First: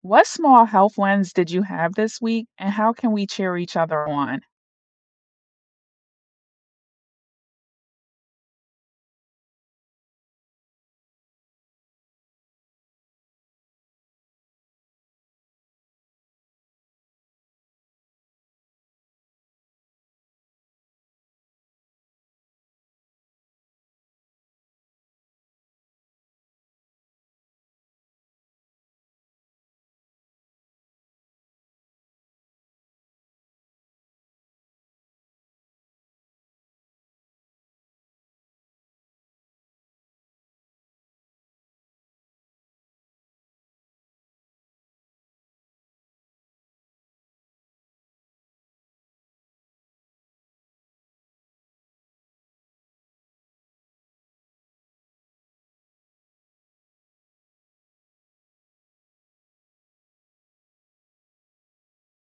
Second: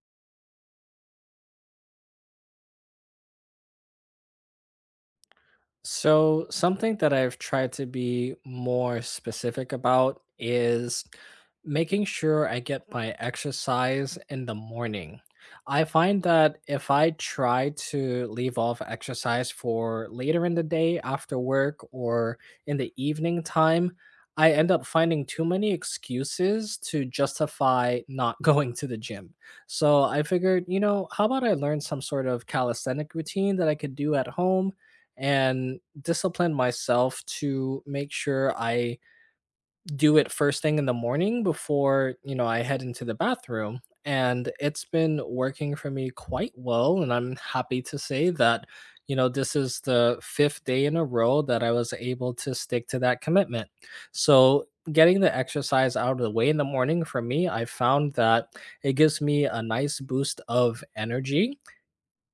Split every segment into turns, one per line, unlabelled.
What small health wins did you have this week, and how can we cheer each other on?
So, something that I've tried to be more specific about is making sure I get my exercise in the morning. I find that if I try to leave off exercise for later in the day after work or in the evening time, I end up finding too many excuses to justify not going to the gym. So I figured, how about I learn some sort of calisthenic routine that I could do at home and discipline myself to make sure I do it first thing in the morning before, I head into the bathroom. And it's been working for me quite well. And I'm happy to say that, this is the fifth day in a row that I was able to stick to that commitment. So, getting the exercise out of the way in the morning for me, I found that it gives me a nice boost of energy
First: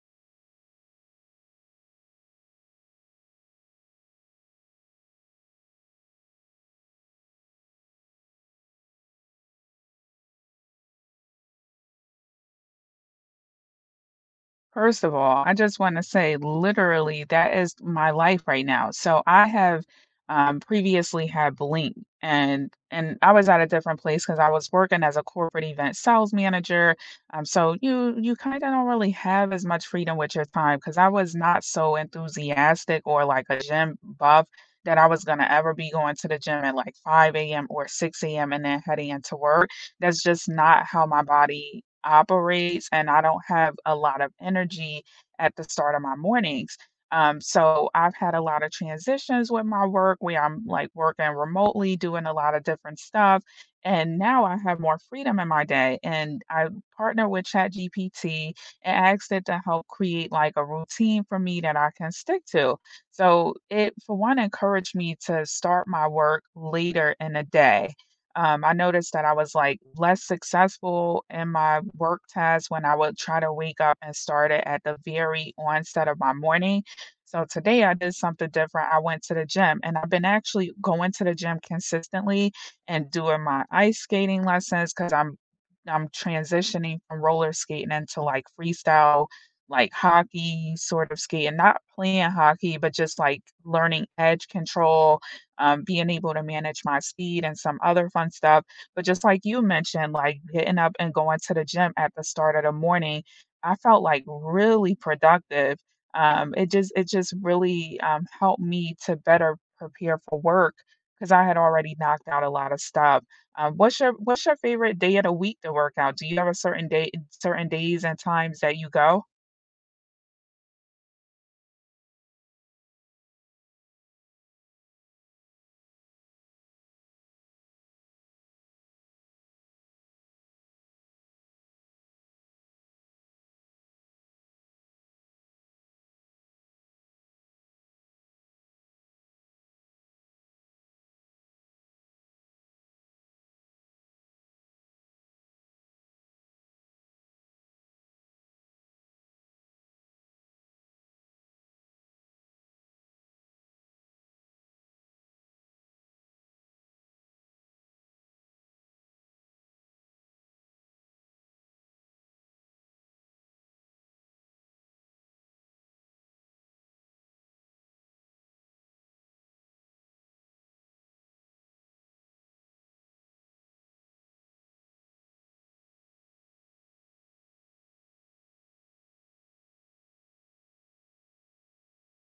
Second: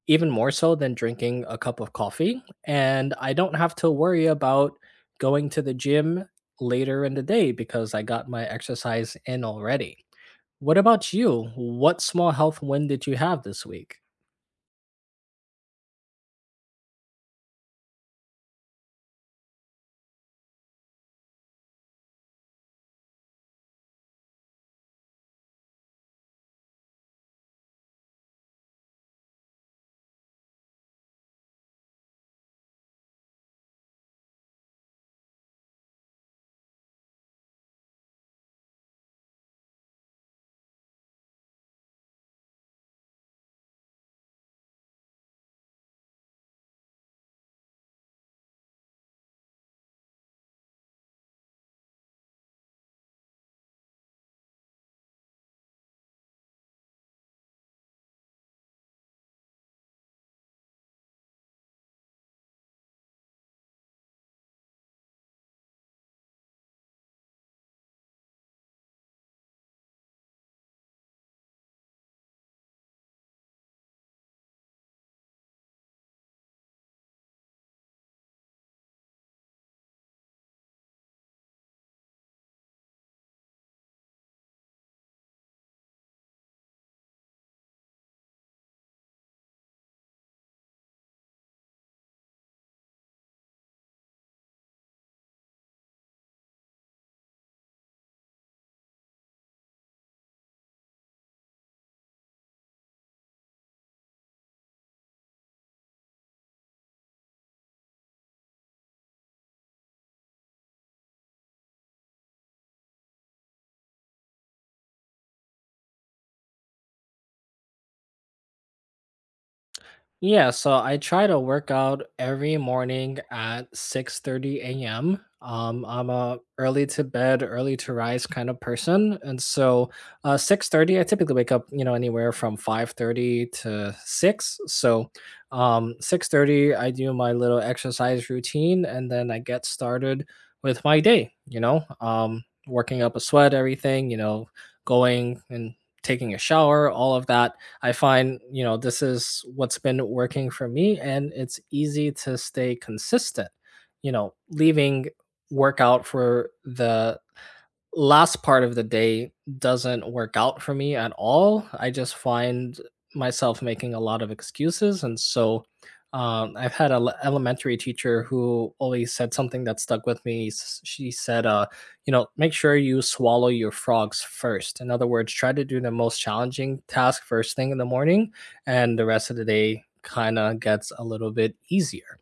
even more so than drinking a cup of coffee. And I don't have to worry about going to the gym later in the day because I got my exercise in already. What about you? What small health win did you have this week?
First of all, I just want to say, literally, that is my life right now. So I have previously had Blink, and I was at a different place because I was working as a corporate event sales manager. So you kind of don't really have as much freedom with your time because I was not so enthusiastic or like a gym buff that I was gonna ever be going to the gym at like 5 a.m. or 6 a.m. and then heading into work. That's just not how my body operates, and I don't have a lot of energy at the start of my mornings. So I've had a lot of transitions with my work where I'm like working remotely, doing a lot of different stuff. And now I have more freedom in my day. And I partner with ChatGPT and asked it to help create like a routine for me that I can stick to. So it, for one, encouraged me to start my work later in the day. I noticed that I was like less successful in my work tasks when I would try to wake up and start it at the very onset of my morning. So today I did something different. I went to the gym and I've been actually going to the gym consistently and doing my ice skating lessons because I'm transitioning from roller skating into like freestyle, like hockey sort of skating, not playing hockey, but just like learning edge control. Being able to manage my speed and some other fun stuff. But just like you mentioned, like getting up and going to the gym at the start of the morning, I felt like really productive. It just really helped me to better prepare for work because I had already knocked out a lot of stuff. What's your favorite day of the week to work out? Do you have a certain day, certain days and times that you go?
Yeah, so I try to work out every morning at 6:30 a.m. I'm a early to bed, early to rise kind of person, and so 6:30 I typically wake up, anywhere from 5:30 to 6. So 6:30 I do my little exercise routine, and then I get started with my day. Working up a sweat, everything. Going and taking a shower, all of that I find, this is what's been working for me and it's easy to stay consistent. Leaving workout for the last part of the day doesn't work out for me at all. I just find myself making a lot of excuses. And so I've had an elementary teacher who always said something that stuck with me. She said, make sure you swallow your frogs first. In other words, try to do the most challenging task first thing in the morning, and the rest of the day kind of gets a little bit easier.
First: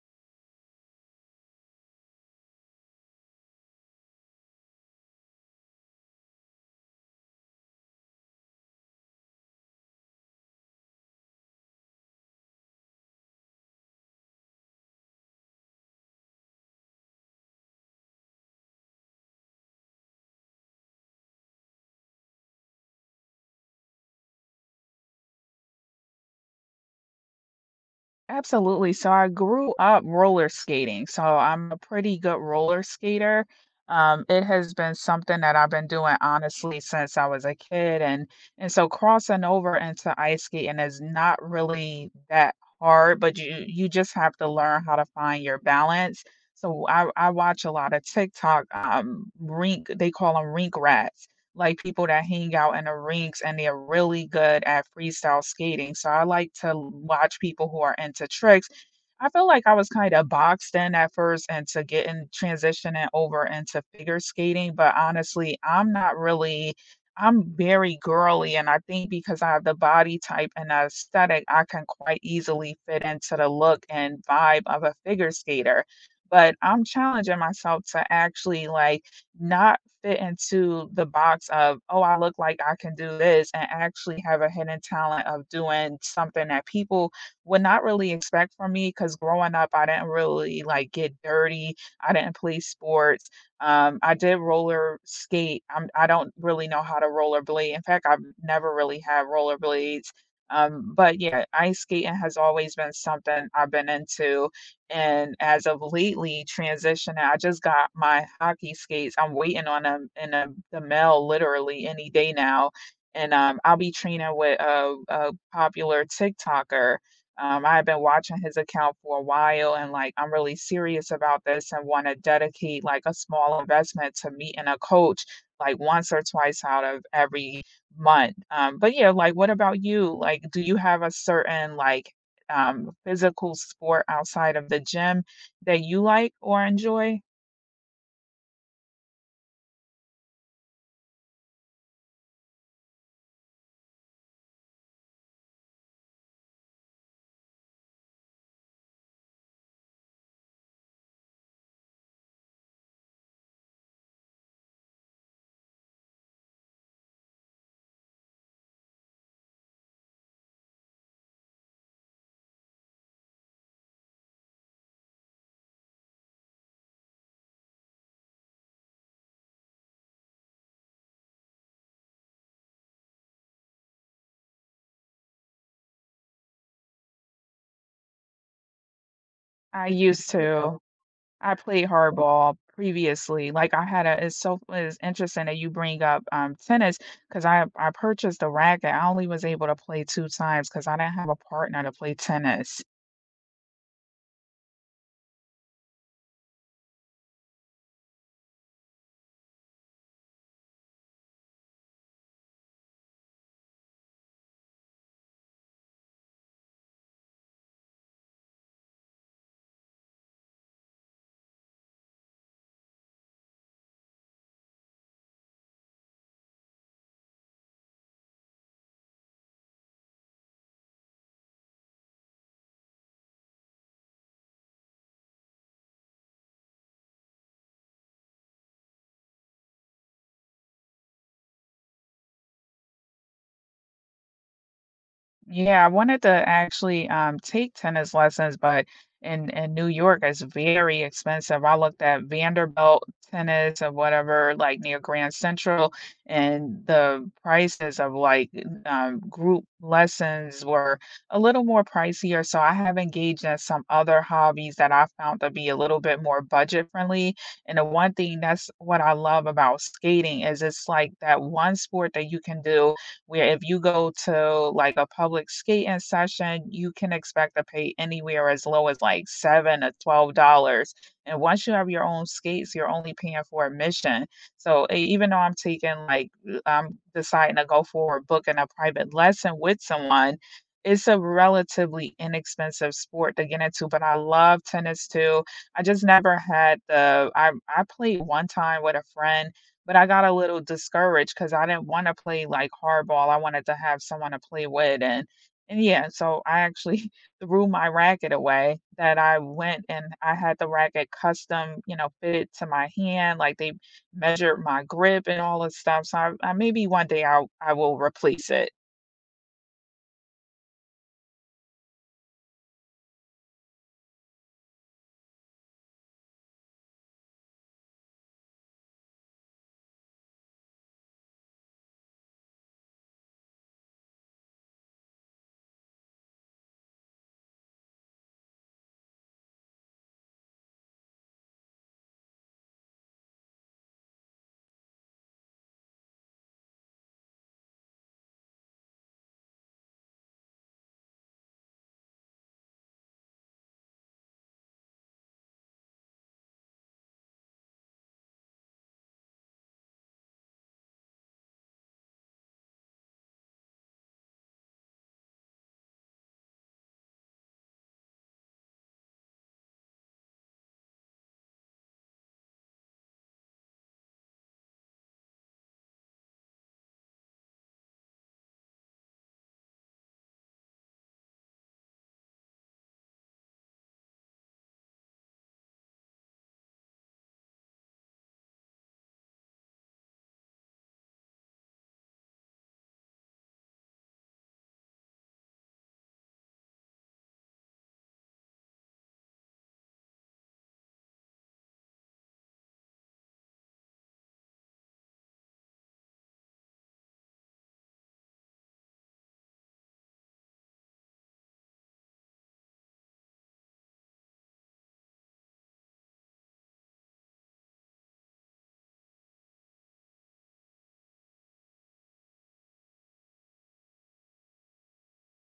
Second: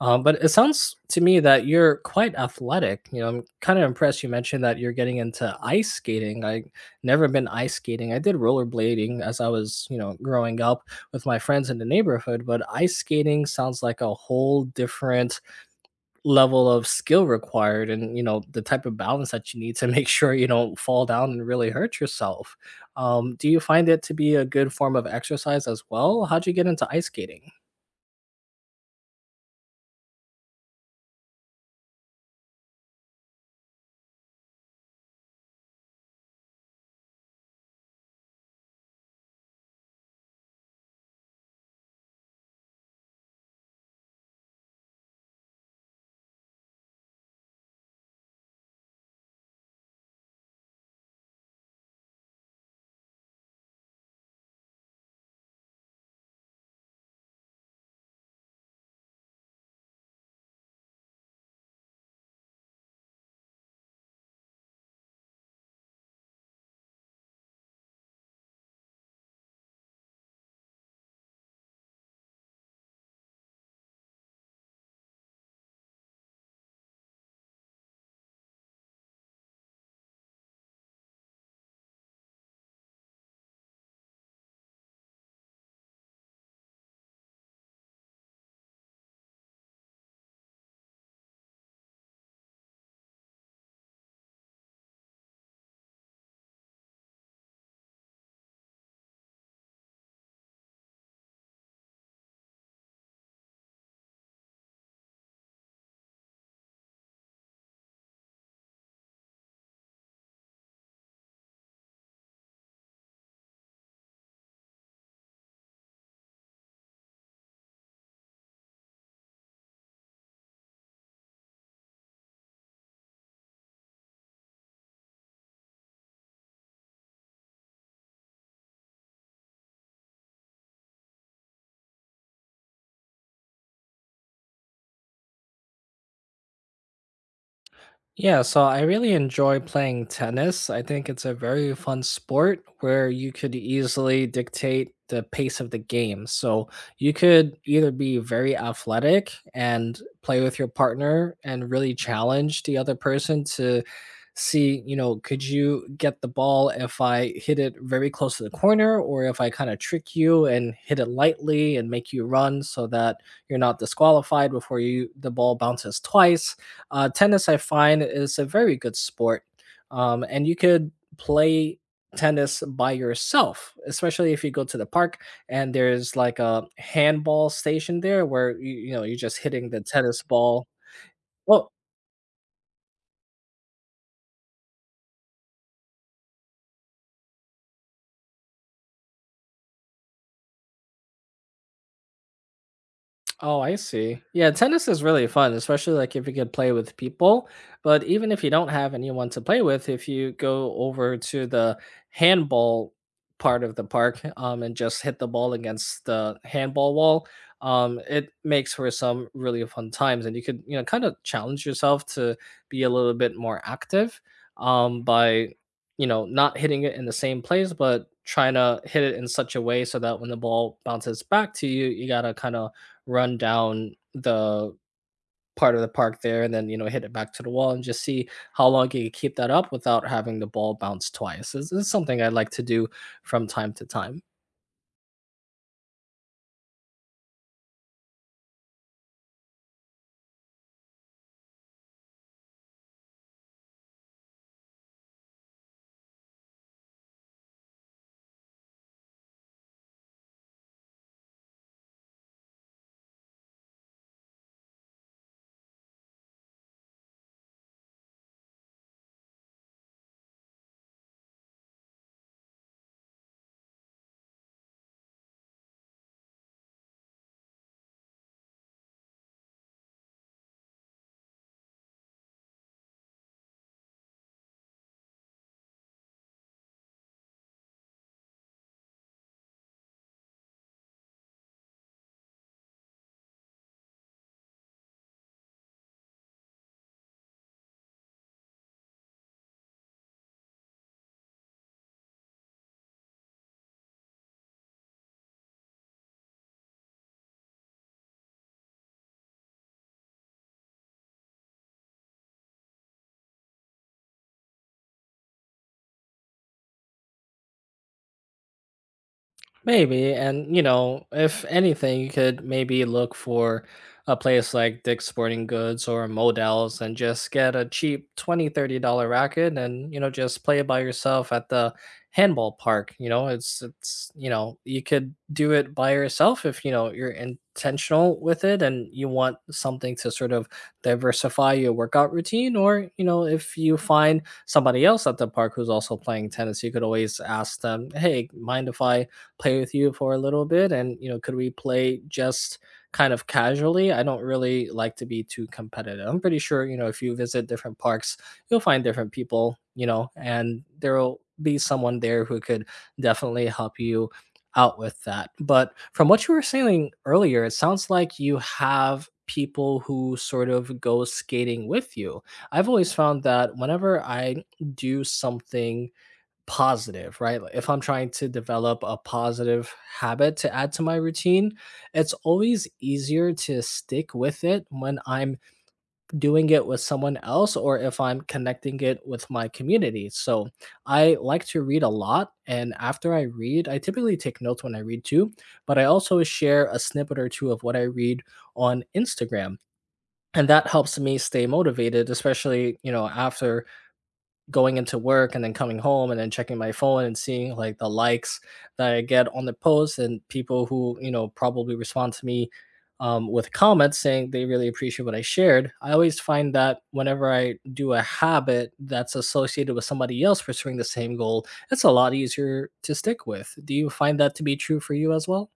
But it sounds to me that you're quite athletic. I'm kind of impressed you mentioned that you're getting into ice skating. I never been ice skating. I did rollerblading as I was, growing up with my friends in the neighborhood, but ice skating sounds like a whole different level of skill required and, the type of balance that you need to make sure you don't fall down and really hurt yourself. Do you find it to be a good form of exercise as well? How'd you get into ice skating?
Absolutely. So I grew up roller skating. So I'm a pretty good roller skater. It has been something that I've been doing honestly since I was a kid. And so crossing over into ice skating is not really that hard, but you just have to learn how to find your balance. So I watch a lot of TikTok. Rink, they call them rink rats, like people that hang out in the rinks and they're really good at freestyle skating. So I like to watch people who are into tricks. I feel like I was kind of boxed in at first into getting transitioning over into figure skating, but honestly, I'm not really— I'm very girly, and I think because I have the body type and the aesthetic, I can quite easily fit into the look and vibe of a figure skater. But I'm challenging myself to actually like not fit into the box of, "Oh, I look like I can do this," and actually have a hidden talent of doing something that people would not really expect from me. Because growing up, I didn't really, like, get dirty, I didn't play sports, I did roller skate. I don't really know how to rollerblade, in fact, I've never really had rollerblades. But yeah, ice skating has always been something I've been into, and as of lately, transitioning, I just got my hockey skates. I'm waiting on them in, the mail literally any day now, and, I'll be training with a popular TikToker. I've been watching his account for a while, and, like, I'm really serious about this and wanna dedicate, like, a small investment to meeting a coach, like, once or twice out of every month. But yeah, like, what about you? Like, do you have a certain, like, physical sport outside of the gym that you like or enjoy?
Yeah, so I really enjoy playing tennis. I think it's a very fun sport where you could easily dictate the pace of the game. So you could either be very athletic and play with your partner and really challenge the other person to see, could you get the ball if I hit it very close to the corner or if I kind of trick you and hit it lightly and make you run so that you're not disqualified before you the ball bounces twice. Tennis, I find, is a very good sport, and you could play tennis by yourself, especially if you go to the park and there's like a handball station there where you're just hitting the
I
tennis
used
ball.
to. I
Well.
played hardball previously. Like I had a— it's— so it's interesting that you bring up tennis because I purchased a racket. I only was able to play two times because I didn't have a partner to play tennis.
Oh, I see. Yeah, tennis is really fun, especially like if you could play with people. But even if you don't have anyone to play with, if you go over to the handball part of the park and just hit the ball against the handball wall. It makes for some really fun times. And you could, kind of challenge yourself to be a little bit more active by, not hitting it in the same place, but trying to hit it in such a way so that when the ball bounces back to you, you got to kind of run down the part of the park there and then, hit it back to the wall and just see how long you can keep that up without having the ball bounce twice. This is something I like to do from time to time.
Yeah, I wanted to actually take tennis lessons, but in New York, it's very expensive. I looked at Vanderbilt tennis or whatever, like near Grand Central, and the prices of like group lessons were a little more pricier. So I have engaged in some other hobbies that I found to be a little bit more budget friendly. And the one thing that's what I love about skating is it's like that one sport that you can do where if you go to like a public skating session, you can expect to pay anywhere as low as like $7 to $12. And once you have your own skates, you're only paying for admission. So even though I'm taking like I'm deciding to go for booking a private lesson with someone, it's a relatively inexpensive sport to get into. But I love tennis too. I just never had the— I played one time with a friend but I got a little discouraged because I didn't wanna play, like, hardball, I wanted to have someone to play with, and yeah, so I actually threw my racket away. That I went and I had the racket custom, you know, fitted to my hand, like, they measured my grip and all this stuff, so I maybe one day I will replace it.
Maybe, and if anything, you could maybe look for a place like Dick's Sporting Goods or Modell's and just get a cheap 20, $30 racket, and just play it by yourself at the handball park. It's you could do it by yourself if you know you're intentional with it and you want something to sort of diversify your workout routine. Or if you find somebody else at the park who's also playing tennis, you could always ask them, "Hey, mind if I?" play with you for a little bit, and could we play just kind of casually. I don't really like to be too competitive. I'm pretty sure if you visit different parks, you'll find different people, and there'll be someone there who could definitely help you out with that. But from what you were saying earlier, it sounds like you have people who sort of go skating with you. I've always found that whenever I do something positive, right? Like, if I'm trying to develop a positive habit to add to my routine, it's always easier to stick with it when I'm doing it with someone else or if I'm connecting it with my community. So I like to read a lot. And after I read, I typically take notes when I read too, but I also share a snippet or two of what I read on Instagram. And that helps me stay motivated, especially, after going into work and then coming home and then checking my phone and seeing like the likes that I get on the posts and people who, probably respond to me with comments saying they really appreciate what I shared. I always find that whenever I do a habit that's associated with somebody else pursuing the same goal, it's a lot easier to stick with. Do you find that to be true for you as well?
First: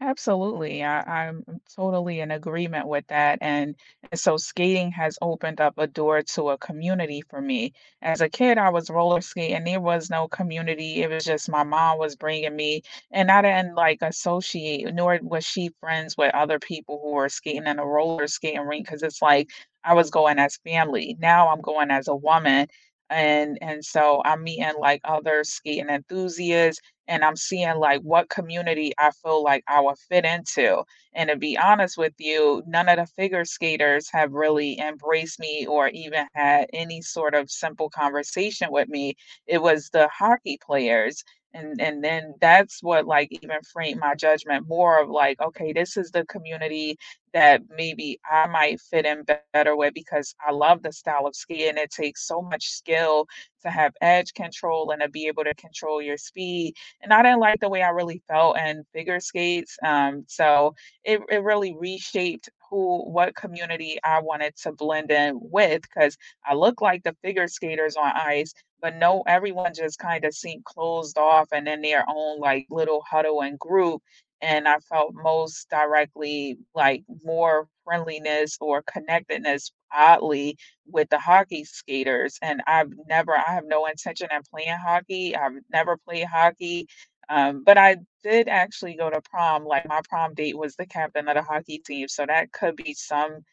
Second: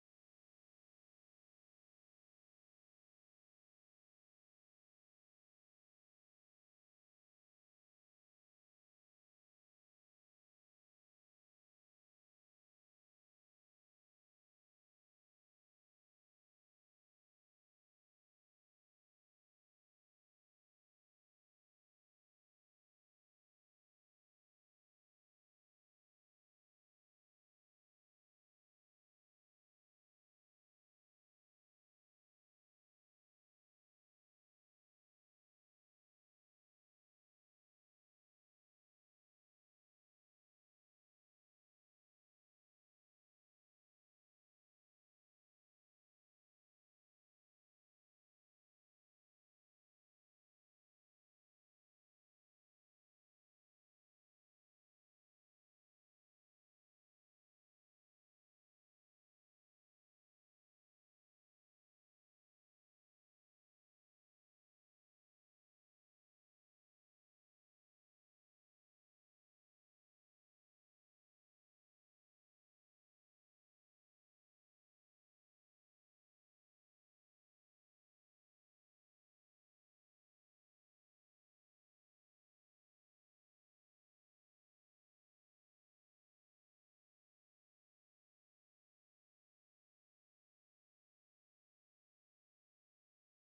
Absolutely. I'm totally in agreement with that. And, so skating has opened up a door to a community for me. As a kid, I was roller skating. There was no community. It was just my mom was bringing me, and I didn't like associate, nor was she friends with other people who were skating in a roller skating rink because it's like I was going as family. Now I'm going as a woman. And so I'm meeting like other skating enthusiasts and I'm seeing like what community I feel like I would fit into. And to be honest with you, none of the figure skaters have really embraced me or even had any sort of simple conversation with me. It was the hockey players. And then that's what like even framed my judgment more of like, okay, this is the community that maybe I might fit in better with, because I love the style of skiing. It takes so much skill to have edge control and to be able to control your speed, and I didn't like the way I really felt in figure skates. So it really reshaped who— what community I wanted to blend in with, because I look like the figure skaters on ice, but no, everyone just kind of seemed closed off and in their own like little huddle and group. And I felt most directly like more friendliness or connectedness, oddly, with the hockey skaters. And I've never— I have no intention of playing hockey. I've never played hockey. But I did actually go to prom. Like my prom date was the captain of the hockey team, so that could be some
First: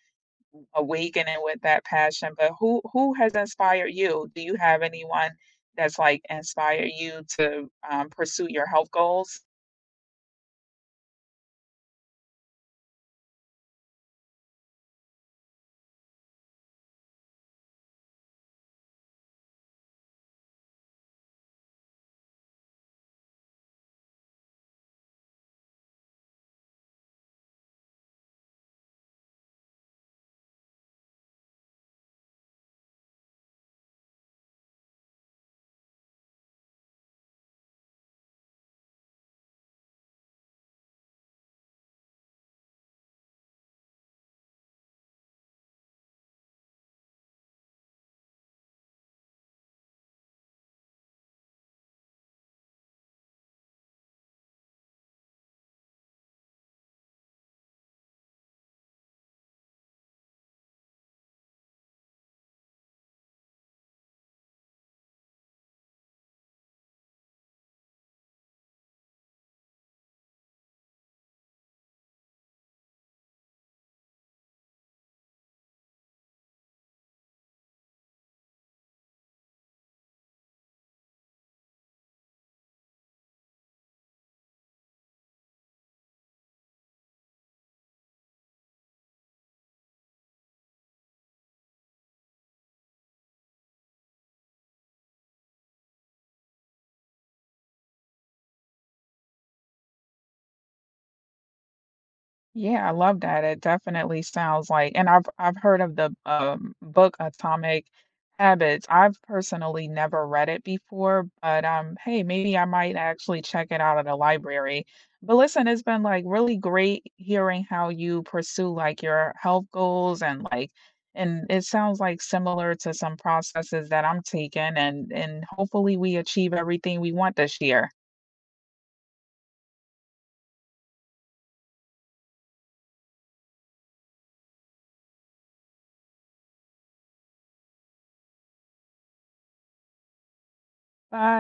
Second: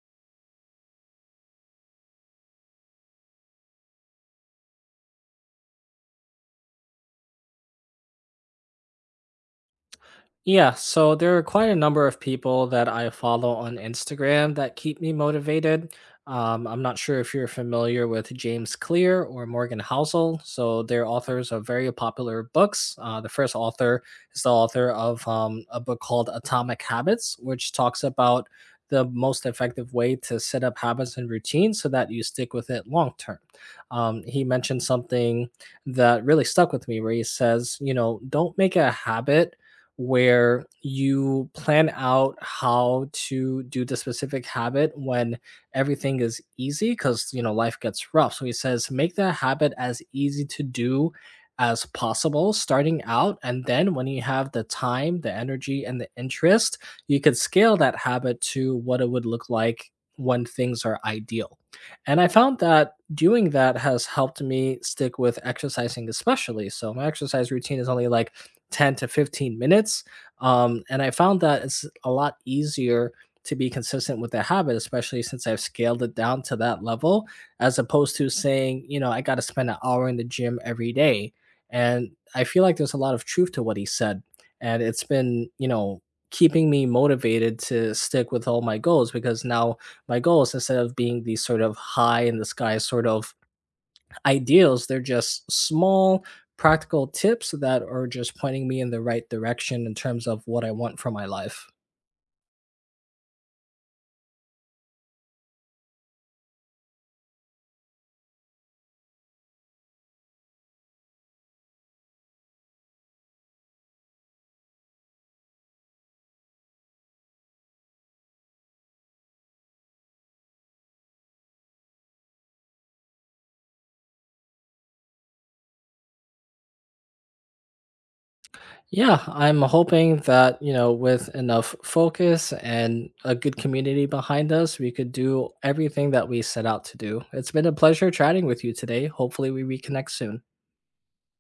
awakening with that passion. But who has inspired you? Do you have anyone that's like inspired you to pursue your health goals?
Yeah, so there are quite a number of people that I follow on Instagram that keep me motivated. I'm not sure if you're familiar with James Clear or Morgan Housel. So they're authors of very popular books. The first author is the author of a book called Atomic Habits, which talks about the most effective way to set up habits and routines so that you stick with it long term. He mentioned something that really stuck with me where he says, don't make a habit where you plan out how to do the specific habit when everything is easy. Because life gets rough, so he says make that habit as easy to do as possible starting out, and then when you have the time, the energy, and the interest, you could scale that habit to what it would look like when things are ideal. And I found that doing that has helped me stick with exercising, especially. So my exercise routine is only like 10 to 15 minutes. And I found that it's a lot easier to be consistent with that habit, especially since I've scaled it down to that level, as opposed to saying, I got to spend an hour in the gym every day. And I feel like there's a lot of truth to what he said. And it's been, keeping me motivated to stick with all my goals, because now my goals, instead of being these sort of high in the sky sort of ideals, they're just small, practical tips that are just pointing me in the right direction in terms of what I want for my life.
Yeah, I love that. It definitely sounds like— and I've heard of the, book Atomic Habits. I've personally never read it before, but, hey, maybe I might actually check it out at a library. But listen, it's been, like, really great hearing how you pursue, like, your health goals and, like, and it sounds, like, similar to some processes that I'm taking, and hopefully we achieve everything we want this year.
Yeah, I'm hoping that, with enough focus and a good community behind us, we could do everything that we set out to do. It's been a pleasure chatting with you today. Hopefully, we reconnect soon.
Bye.